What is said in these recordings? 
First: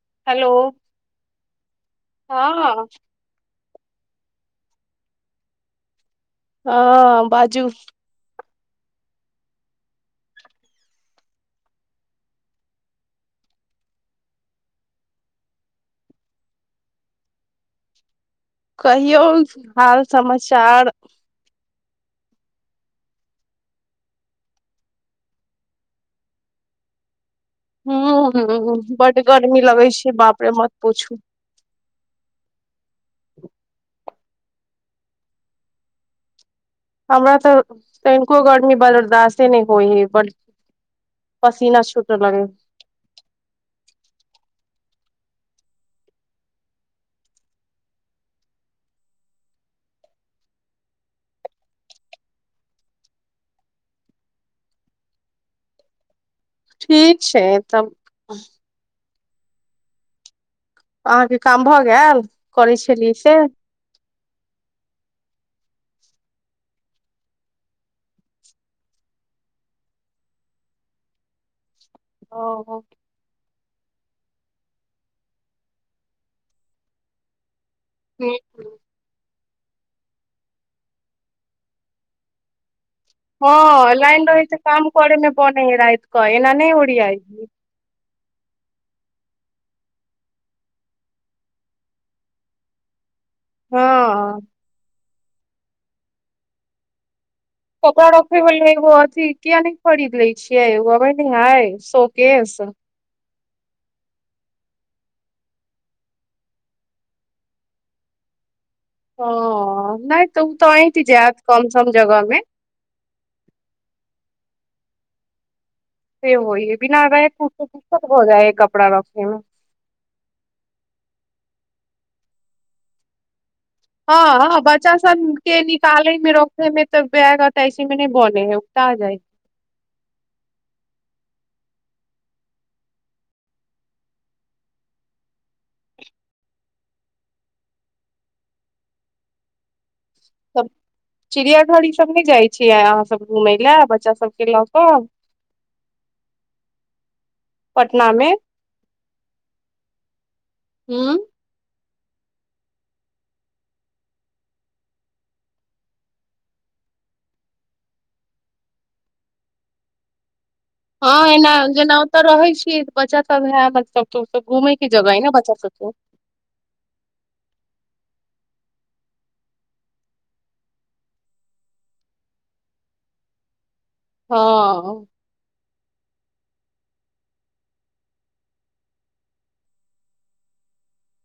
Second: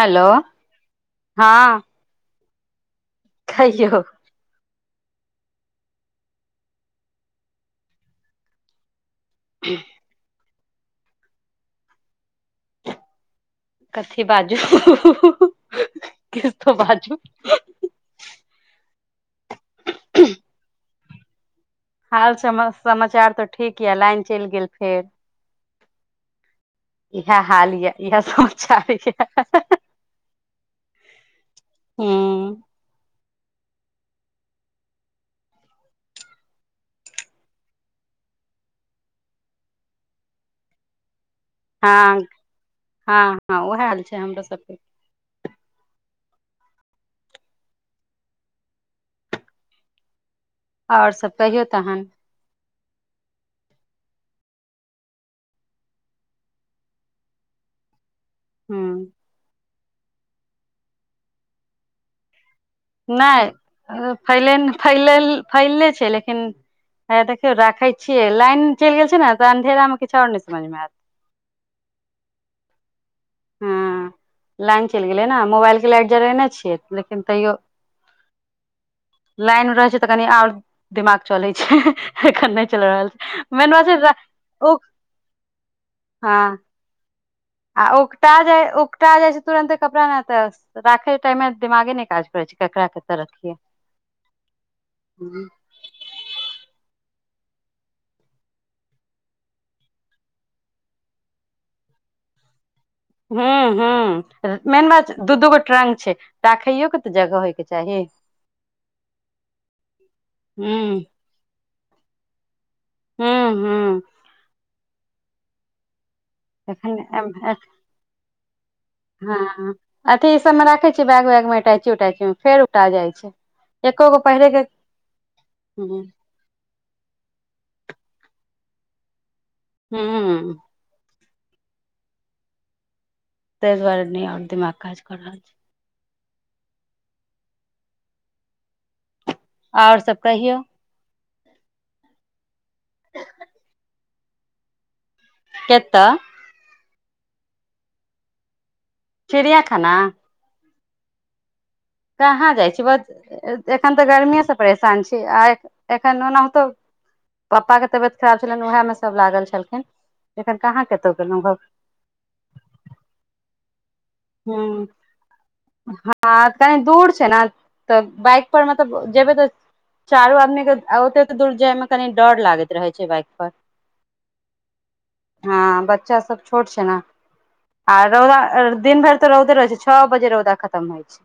hello हाँ हाँ हाँ खइयौ हाँ बाजू [inaudible] कथी बाजू हु हु हु किस तो बाजू कहियौ हाल समाचार हाल सम समाचार तऽ ठीक यऽ लाइन चलि गेल फेर [inaudible] इएह हाल यऽ इह हूं समाचार यऽ बड गर्मी लगै छै बाप रे मत पूछू हँ हमरा तऽ तनिको गर्मी बर्दाश्त नहि होइ हइ ब हँ हँ हँ उएहाल छै हमरो सबके और सभ कहियो तहन ठिक छै तब हू अहाँ के काम भऽ गेल करै छलियै से नहि फैलेन फैल फैलले छै लेकिन हँ देखिय राखाय छिय लाइन चलि गेल छै ने अंधेरा में किछु और ने सम समझमे आ ओ हो हँ लाइन चलि गेलै ने मोबाइल के लाइट जरेने छियै लेकिन तैयो ह्म लाइन रहैत छै तऽ कनि आ और दिमाग चलै छै एखन नहि चल रहल छै मेन बात हँ छै लाइन रहि छै ओ काम करमे बने रात क हँ ए न नहि ओड़ियाइ कटा जाय छै तुरंते कपड़ा ने तऽ राखे टाइ मे दिमागे ने काज करे छै ककरा त रखिए हँ ह कपड़ा रखय लो अथथि किया नहि खरीद लै छियै हबै न हाय शो केस ह ह मेन बात दू दूगो ट्रंक छै राखैयो के तऽ जगह होयके चाही ह नहि तू तऽ अइट हूँ जायत कम सम जगह में हू हू से होइहे एखन बिना रैक के दिक्कत हो जाए हँ अथी ई सबमे राखै छिय बैग वैग मे इटाैची अटाइची मे फेर उक्टा जाइ छै एको गो हँ पहिरे हँ के बच्चा सब के हूँ निकालै मे रखे मे तब बैग अटाइची मे तऽ नइ बोनेै हे उकटा जाइ हूँ ताहि दुआरे नै आब और दिमाग काज कऽ रहल छै आऔर सब कहियौ चिड़िया घर ईसभ नइ जाइत छियै अहाँसभ घुमय लए बच्चा सभके लऽ कऽ केतअ पटना मे चिड़िया खाना हू कहाँ जाइ छी बस एखन तऽ गर्मी सँ परेशान छी आ एखन ओनाहुतो पापा के तबियत खराब छलनि उएहमे सभ लागल छलखिन एखन कहाँ हँ कतहु गेलहुँ एना ह जेना ओतऽ रहै छीयै बच्चा सब भेल मतलब तऽ घूमे ह के जगह अइ ने बच्चा सबके हँ कनी दूर छै ने तऽ बाइक पर मे जेबै तऽ चारू आदमी के ओतेकऽ दूर जायमे कनि डर लागैत रहै छै बाइक पर हँ ह बच्चा सब छोट छै न आ रौदा दिन भरि तऽ रौदे रहै छै छओ बजे रौदा खतम होइ छै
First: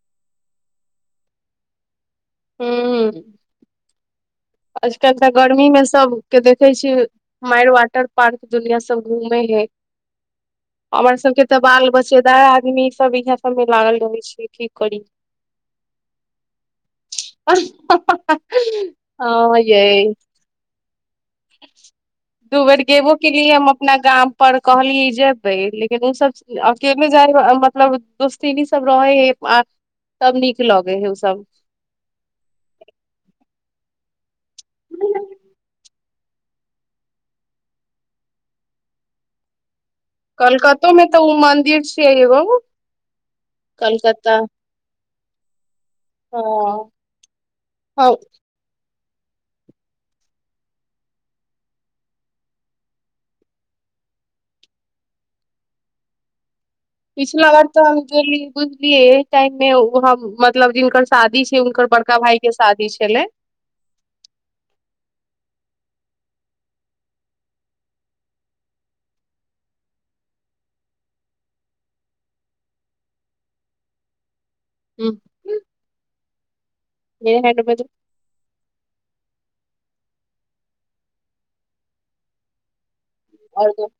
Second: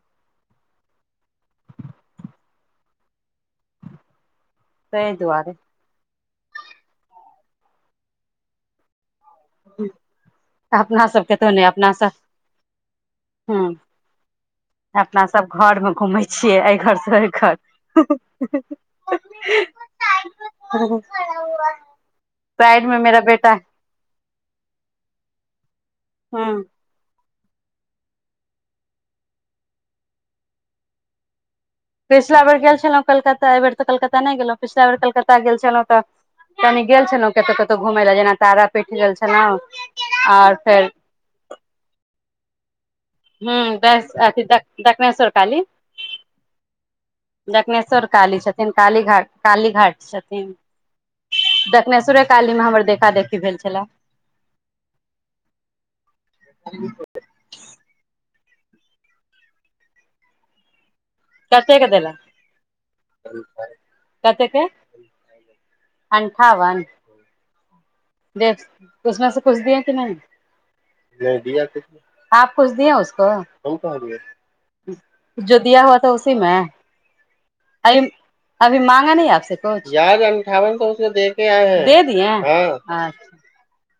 हू आजकल ताहि तऽ दुआरे गर्मी मे सब के देखे छी मायर वाटर पार्क दुनिया सब घूमे हय अपना हमर सबके तो तऽ नहि बाल अपना सब बच्चेदार आदमी सब इहे सब मे ह लागल रहे छै की करी अपना सभ घरमे घूमै छियै एहि घर से ओइ घर ह यै दू बेर साइड मे गेबो मेरा बेटा केलिये हम अपना गाम पर कहलियै जेबै लेकिन हमसब हूँ एकेले जाय मतलब दोस्तिन सब रहे हे आ तब नीक लगे है ओ सब पिछला बेर गेल छलहुँ कलकत्ता एहि बेर तऽ कलकत्ता नहि गेलहुँ पिछला बेर कलकत्ता गेल छलहुँ तऽ कनी गेल छलौ कतहु कतहु घुमय लए जेना तारापीठ गेल छलौ कलकतो मे तऽ उ मंन्दिर छियै एगो ह बस कलकत्ता अथ दक्षनेेश्वर काली हँ दक्षनेश्वर हँ काली छथिन काली घा काली घाट छथिन दक्षनेश्वरे कालीमे हमर देखादेखी भेल छलैह [inaudible] पिछला बार तऽ हम गेल बुझलियै टाइम मे हम मतलब जिनकर शादी छै हुनकर कतेक देलक बड़का भाई के शादी छलै कतेक के अंठावन उसमे से कुछ दिए कि नहि नइ दिया कुछ आप कुछ दिये उसको हम कहा दिये जो दिया हुआ था उसीमे अभी माँंगा नइ आपसे याद है कुछ याद अन्ठावन सौ से उसो दे के आए है दे दिय हँ अच्छा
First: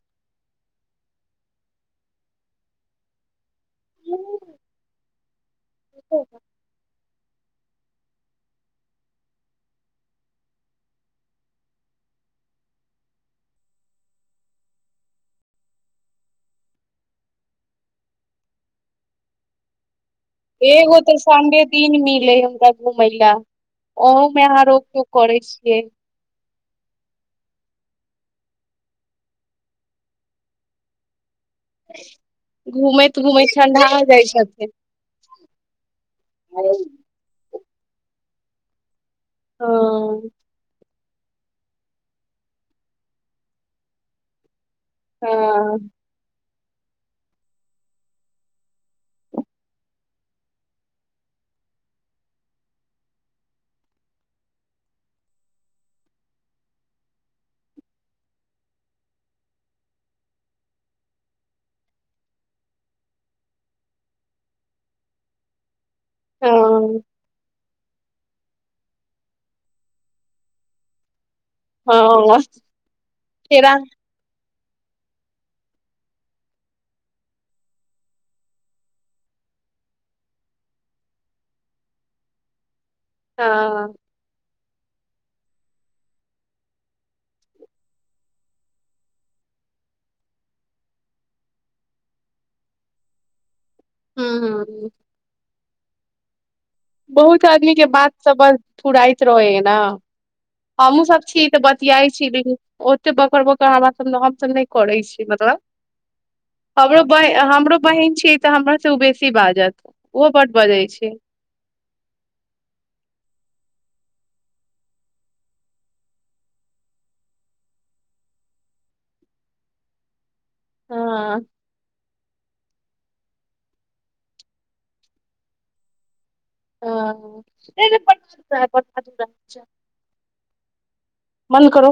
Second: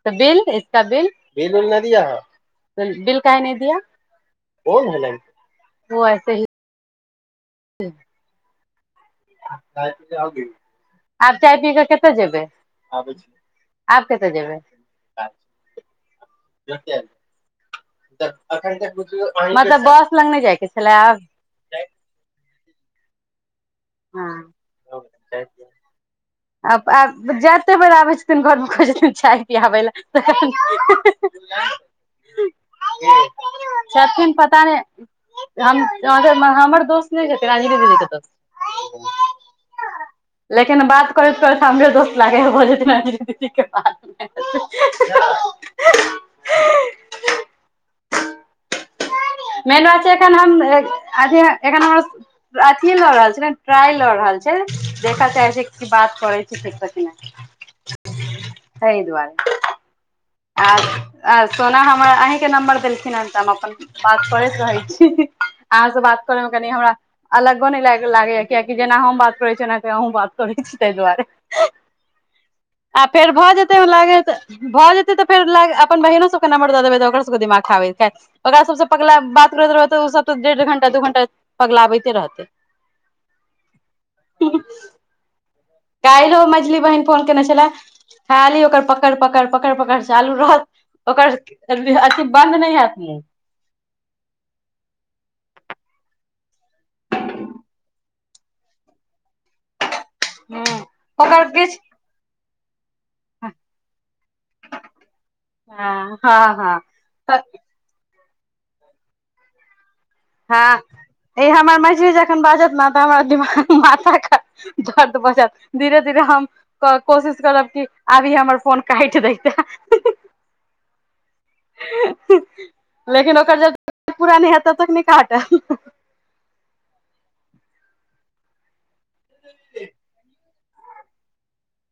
तऽ बिल इसका बिल बिल उल न दिया है बिल काहे नइ दिया बोल है न वो ऐसे ही त आ गेल आब चाय पी कऽ केतअ जेबै आबय छी आब कतअ जेबै ख त त एखइते कुछ मतलब बस एगो तऽ संडे दिन मिलै हमरा घुमय लए ओहोमे अहाँ रोक टौक करै छियै आब आब जते बेर आबै छथिन घरमे कहै छथिन चाय पिआबै ल [unintelligible] घूमैत ठंडा जाइ छथिन पता नहि हमर हँ दोस्त नहि हेथिन लेकिन बात [unintelligible] करैत करैत हमरे दोस्त लागैया भऽ जेथिन बात मे हँ [unintelligible] मेन बात छै एखन हम अथी एखन हम अथी ल रहल छी ट्रायल ल रहल हाल छै देखा चाहै छै कथी बात करै छै कथी नहि तै दुआरे आ सोना हमर अहीँके नम्बर देलखिन हेन तऽ हम अपन बात करैत रहै छी अहाँ से बात करे मे कनि हमरा हँ अलग नहि ल लागैया कियाकि जेना हम बात करै छी तेनाहिते अहुं बात करै छी ताहि दुआरे हँ आ फेर भऽ फेरा जेतै लाग भऽ जेतै फेर अपन बहिनो सबके नमरद देबै तऽ ओ सब दिमाग खाब ओकरा सब पगलैब बात करैत रहब त सब तऽ डेढ़ घंटा दू घंटा पगलाबैते रहतै हँ कइल हो मछली बहिन फोन केने छलए खाली ओकर पकड़ पकड़ पकड़ पकड़ चालू रहत ओकर अथि बन्द नहि हैत मुंह हूं हूं बहुत आदमी के बात समझ फुराइत रहै है न हमहुँ सब छी ओकर तऽ किछु बतियाइ छी ओते बकर बकर हमरा सभ हमसभ नहि करै छी मतलब हँ हँ हँ हमरो बहीं तऽ हमरो बहिन छी तऽ हमर से उ बेसी बाजत ओहो बड हँ बजै छै ई हमर म जखन बाजत ने तहन हमर दिमाग़ माथा खराब दर्द भ जेत धीरे धीरे हम क कोशिश करब कि आबी हमर फोन काटि दैता हँ [unintelligible] लेकिन ओकर जब तक पूरा नहि होयत तब तक नहि काटत ह [unintelligible] मन करो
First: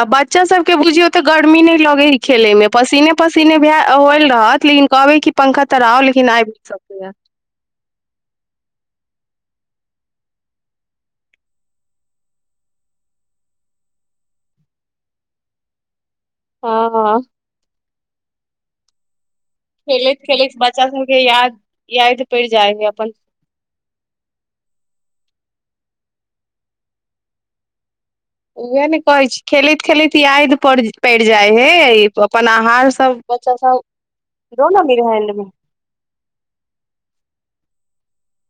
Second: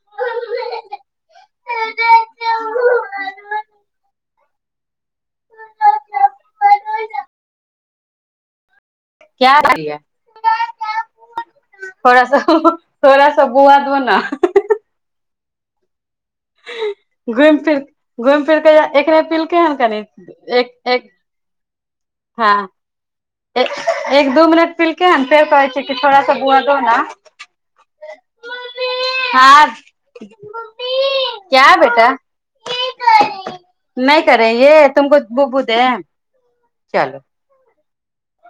आ बच्चा सभके बुझियौ तऽ गर्मी नहि लगैहे खेलयमे पसीने पसीने भे होइल रहत लेकिन कहबै कि पंखा तऽर आओ लेकिन आएब नहीं सकै या [inaudible] क्या रै थोड़ा सा थोड़ा सा बुआ दो न हं हं घुमि फिर घुमि फिर क ये एकरे तिल खेलैत खेलैत बच्चा सबके याद याद पड़ि हँ जाइ है अपन एक दू मिनट पिलकेै हन फेर कहै छ कि थोड़ा सा बुआ दो न उह ने कहै छी हँ खेलैत खेलैत याइद पड़ि जाइ क्या बेटा है अपन आहार सब बच्चा सब नहि करे दो न ये मेरे तुमको हैंड मे बुबु दें चलो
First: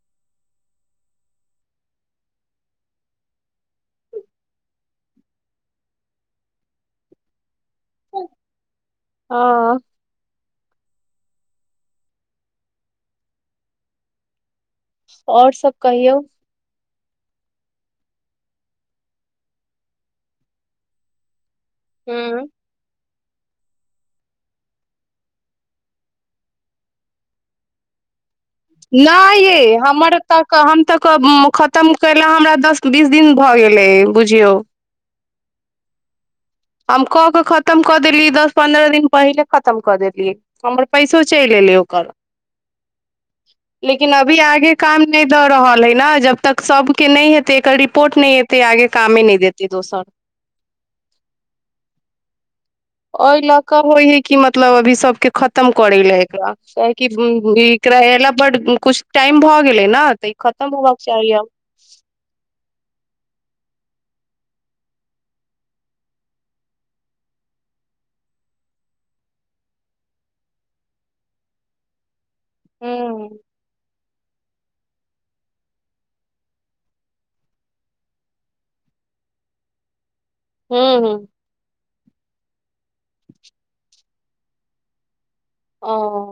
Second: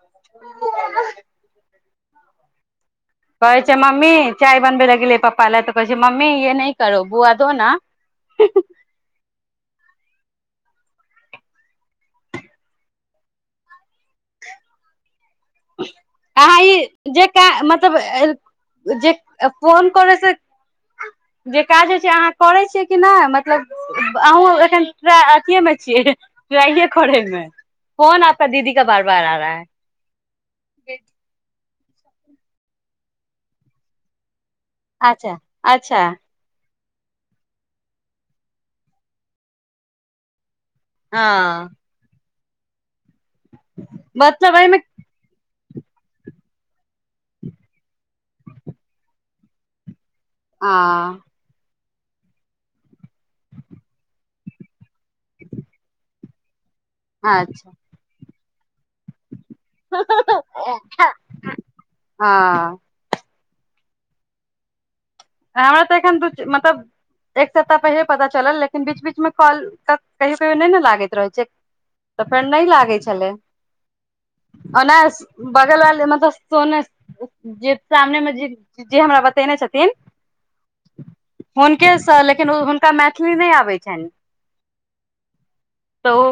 [unintelligible] कहै छै मम्मी चाय बनबै लए गेलै पप्पा ल तऽ कहै छै मम्मी य नहि करू बुआ दो न [unintelligible] हँ आओर सब कहियौ अहाँ ई जे का मतलब जे फोन करै छै जे काज होइ छै अहाँ हूँ करै छियै कि नहि मतलब अहूँ एखन अथिए मे छियै टराइए करैमे फोन आपका दीदी का बार बार आ नहि रहा है ये हमर त क हम त हम तऽ खतम कयला हमरा दस बीस दिन भऽ गेलै बुझियौ अच्छा अच्छा हम कऽ के खतम कऽ देली दस पन्द्रह दिन पहिले खतम कऽ देली हमर पैसो चैल हँ एलय ओकर लेकिन अभी मतलब आगे एहिमे काम नहि दऽ रहल नै ने जब तक सबके नहि हेतै एकर रिपोर्ट नहि एेतै आगे कामे नहि देतै दोसर आ ओहि लऽ कऽ होइ है कि मतलब अभी सबके खतम करे ले एकरा आकि क बि अच्छा बिक्रहले बड कुछ टाइम भऽ गेलै ने तऽ ई खतम होबाक के चाही आब हँ हमरा तऽ एखन दू मतलब एक सप्ताह पहिले पता चलल लेकिन बीच बीचमे कॉल त कहियो कहियो नै ने लागैत रहैत छै तऽ फेर नहि लागे छलै हूँ ओना बगल बाल मतलब सोन जे सामने में जे जे हमरा बतेने छथिन हूं हूं के सब लेकिन ओ हुनका मैथिली नहि आबै छनि तऽ ओ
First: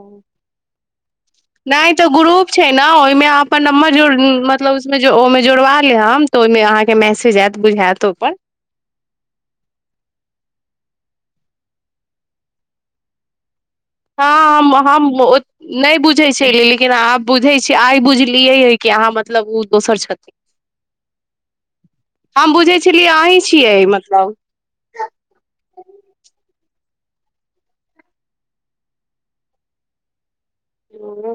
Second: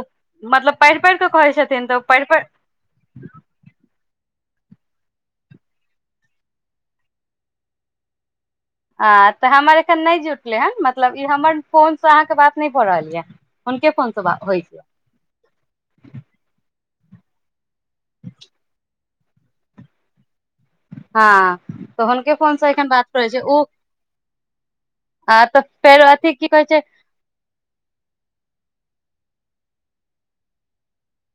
मतलब पएढ़ि पढ़ि कऽ कहै छथिन नहि तऽ ओ पढ़ प ग्रुप छै ने ओहिमे अहाँ अपन नम्बर जोड़ मतलब उहिमे ओहिमे जोड़बा लेब तऽ ओहिमे अहाँके मैसेज आयत बुझायत ओहिपर आँ तऽ हमर एखन नहि जुटलै हेन मतलब ई हमर फोनसँ अहाँके बात नहि भऽ रहल यए हँ हम हम नहि बुझै छै लेकिन आब बुझै आइ बुझलियैै कि अहाँ मतलब ओ दोसर छथिन हँ तऽ हुनके हम फोनसँ बुझै एखन बात छलियै करै छै अहीं ओ छियै मतलब आ तऽ फेर अथि की कहै छै ह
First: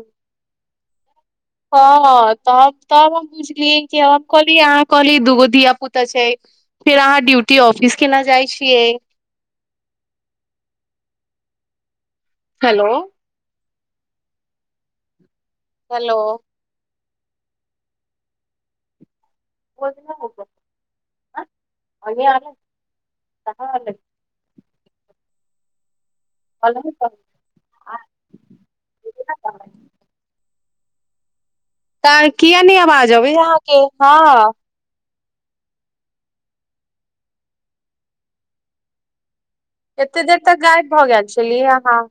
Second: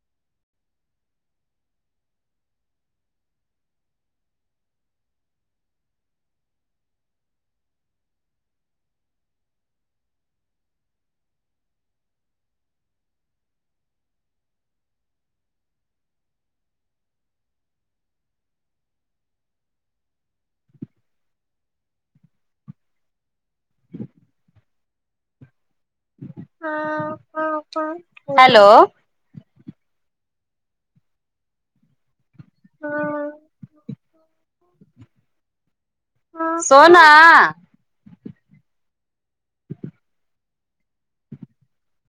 हँ तऽ तब हम बुझलिय कि हम कहली अहाँ कहली दूगो धिय पुता छै फेर अहाँ ड्यूटी ऑफिस केना जाइ छियै [inaudible] हेलो हेलो [unintelligible] ह ह ह हेलो तऽ किए नै आबाज अबै हए अहाँके हँ ह सोना एते देर तक गायब भऽ गेल छली आहाँ